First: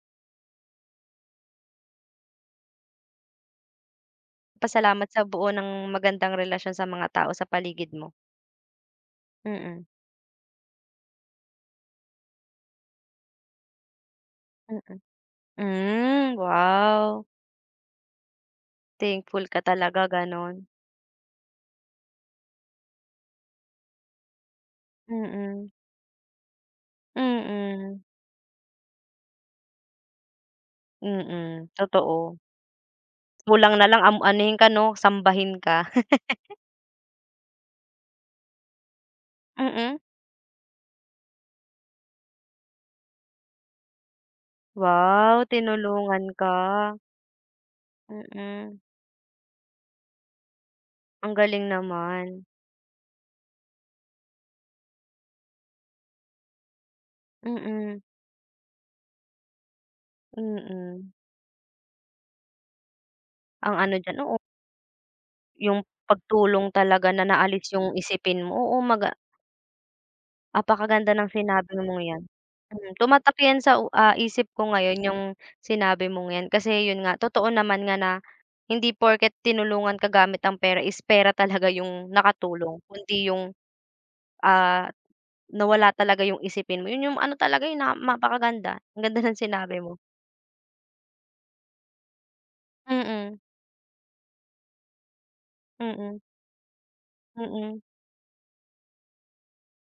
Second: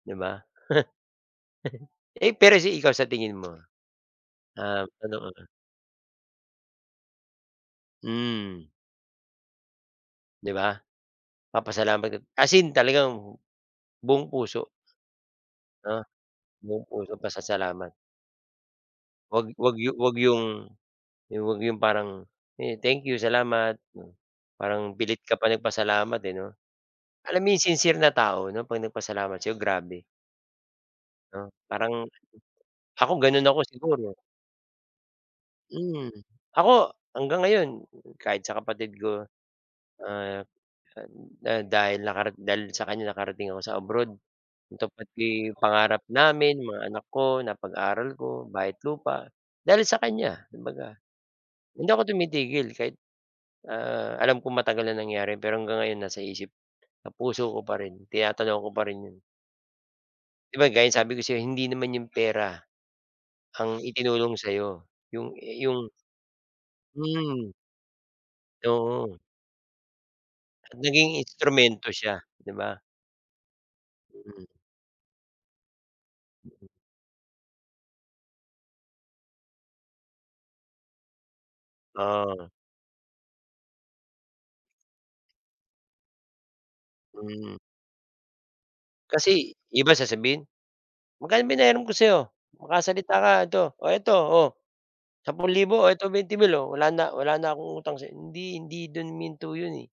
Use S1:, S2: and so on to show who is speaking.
S1: 'Di ba? Eh, pero si ikaw, sa tingin mo? Um,
S2: Pasalamat
S1: ano
S2: sa
S1: ang,
S2: buo
S1: ah
S2: ng magandang relasyon sa mga tao sa paligid mo.
S1: Hmm.
S2: Mm.
S1: 'Di ba? Papasalamat eb as in talagang buong puso.
S2: Mm.
S1: Ah.
S2: Hmm
S1: Buong pusong
S2: wow.
S1: pasasalamat.
S2: Thankful
S1: Huwag
S2: ka
S1: huwag yu
S2: talaga,
S1: huwag yung
S2: ganun.
S1: yung huwag yung parang, "Eh, thank you salamat." Hmm. Parang pilit ka pa
S2: Mm.
S1: nagpasalamat, eh, 'no? Alam mo yung sincere
S2: Mm.
S1: na tao, 'no? 'Pag nagpasalamat sa 'yo, grabe. 'No,
S2: Mm,
S1: parang
S2: totoo.
S1: ako, ganon ako
S2: Kulang na lang,
S1: siguro.
S2: um, anuhin ka, 'no, sambahin ka.
S1: Hmm, ako hanggang ngayon kahit sa kapatid ko,
S2: Mm.
S1: ah, ah, da dahil nakara dahil sa kanya, nakarating ako sa abroad. Tupad
S2: Wow,
S1: pi pangarap
S2: tinulungan
S1: namin, mga
S2: ka.
S1: anak ko napag-aral ko, bahay at
S2: Mm.
S1: lupa, dahil sa kanya kumbaga.
S2: Ang galing
S1: Hindi ako
S2: naman.
S1: tumitigil kahit, ah, alam kong matagal na nangyari, pero hanggang ngayon nasa isip at puso ko pa rin,
S2: Mm.
S1: tinatanaw ko pa rin 'yon. 'Di ba, gaya ng
S2: Mm.
S1: sinabi ko sa'yo, hindi naman yun pera
S2: Ang
S1: ang
S2: ano diyan
S1: itinulong
S2: oo.
S1: sa 'yo. Yung
S2: Yung
S1: yung
S2: pagtulong talaga na
S1: hmm.
S2: naalis yung isipin mo, oo mag ah
S1: Oo. At
S2: Apakaganda
S1: naging
S2: ng sinabi
S1: instrumento
S2: mong yan,
S1: siya, 'di ba?
S2: hmm. Tumatak yan sa u ah,
S1: Mhm.
S2: isip ko ngayon yung sinabi mong yan kasi yun nga. Totoo naman nga na hindi porket tinulungan ka gamit ang pera is pera talaga yung
S1: Oo.
S2: nakatulong kundi yung, ah, nawala talaga yung isipin mo, yun yung ano
S1: Hmm.
S2: talaga, eh, na mapakaganda, ang ganda ng
S1: Kasi
S2: sinabi
S1: iba
S2: mo.
S1: sasabihin, "Magkano pinahiram ko sa'yo?" "Makasalita ka
S2: Mm.
S1: ito, oh, eto, oh, 10,000, oh, eto
S2: Mm.
S1: 20,000, oh, wala na wala na akong
S2: Mm.
S1: utang sa'y" Hindi, hindi do'n huminto 'yon, eh.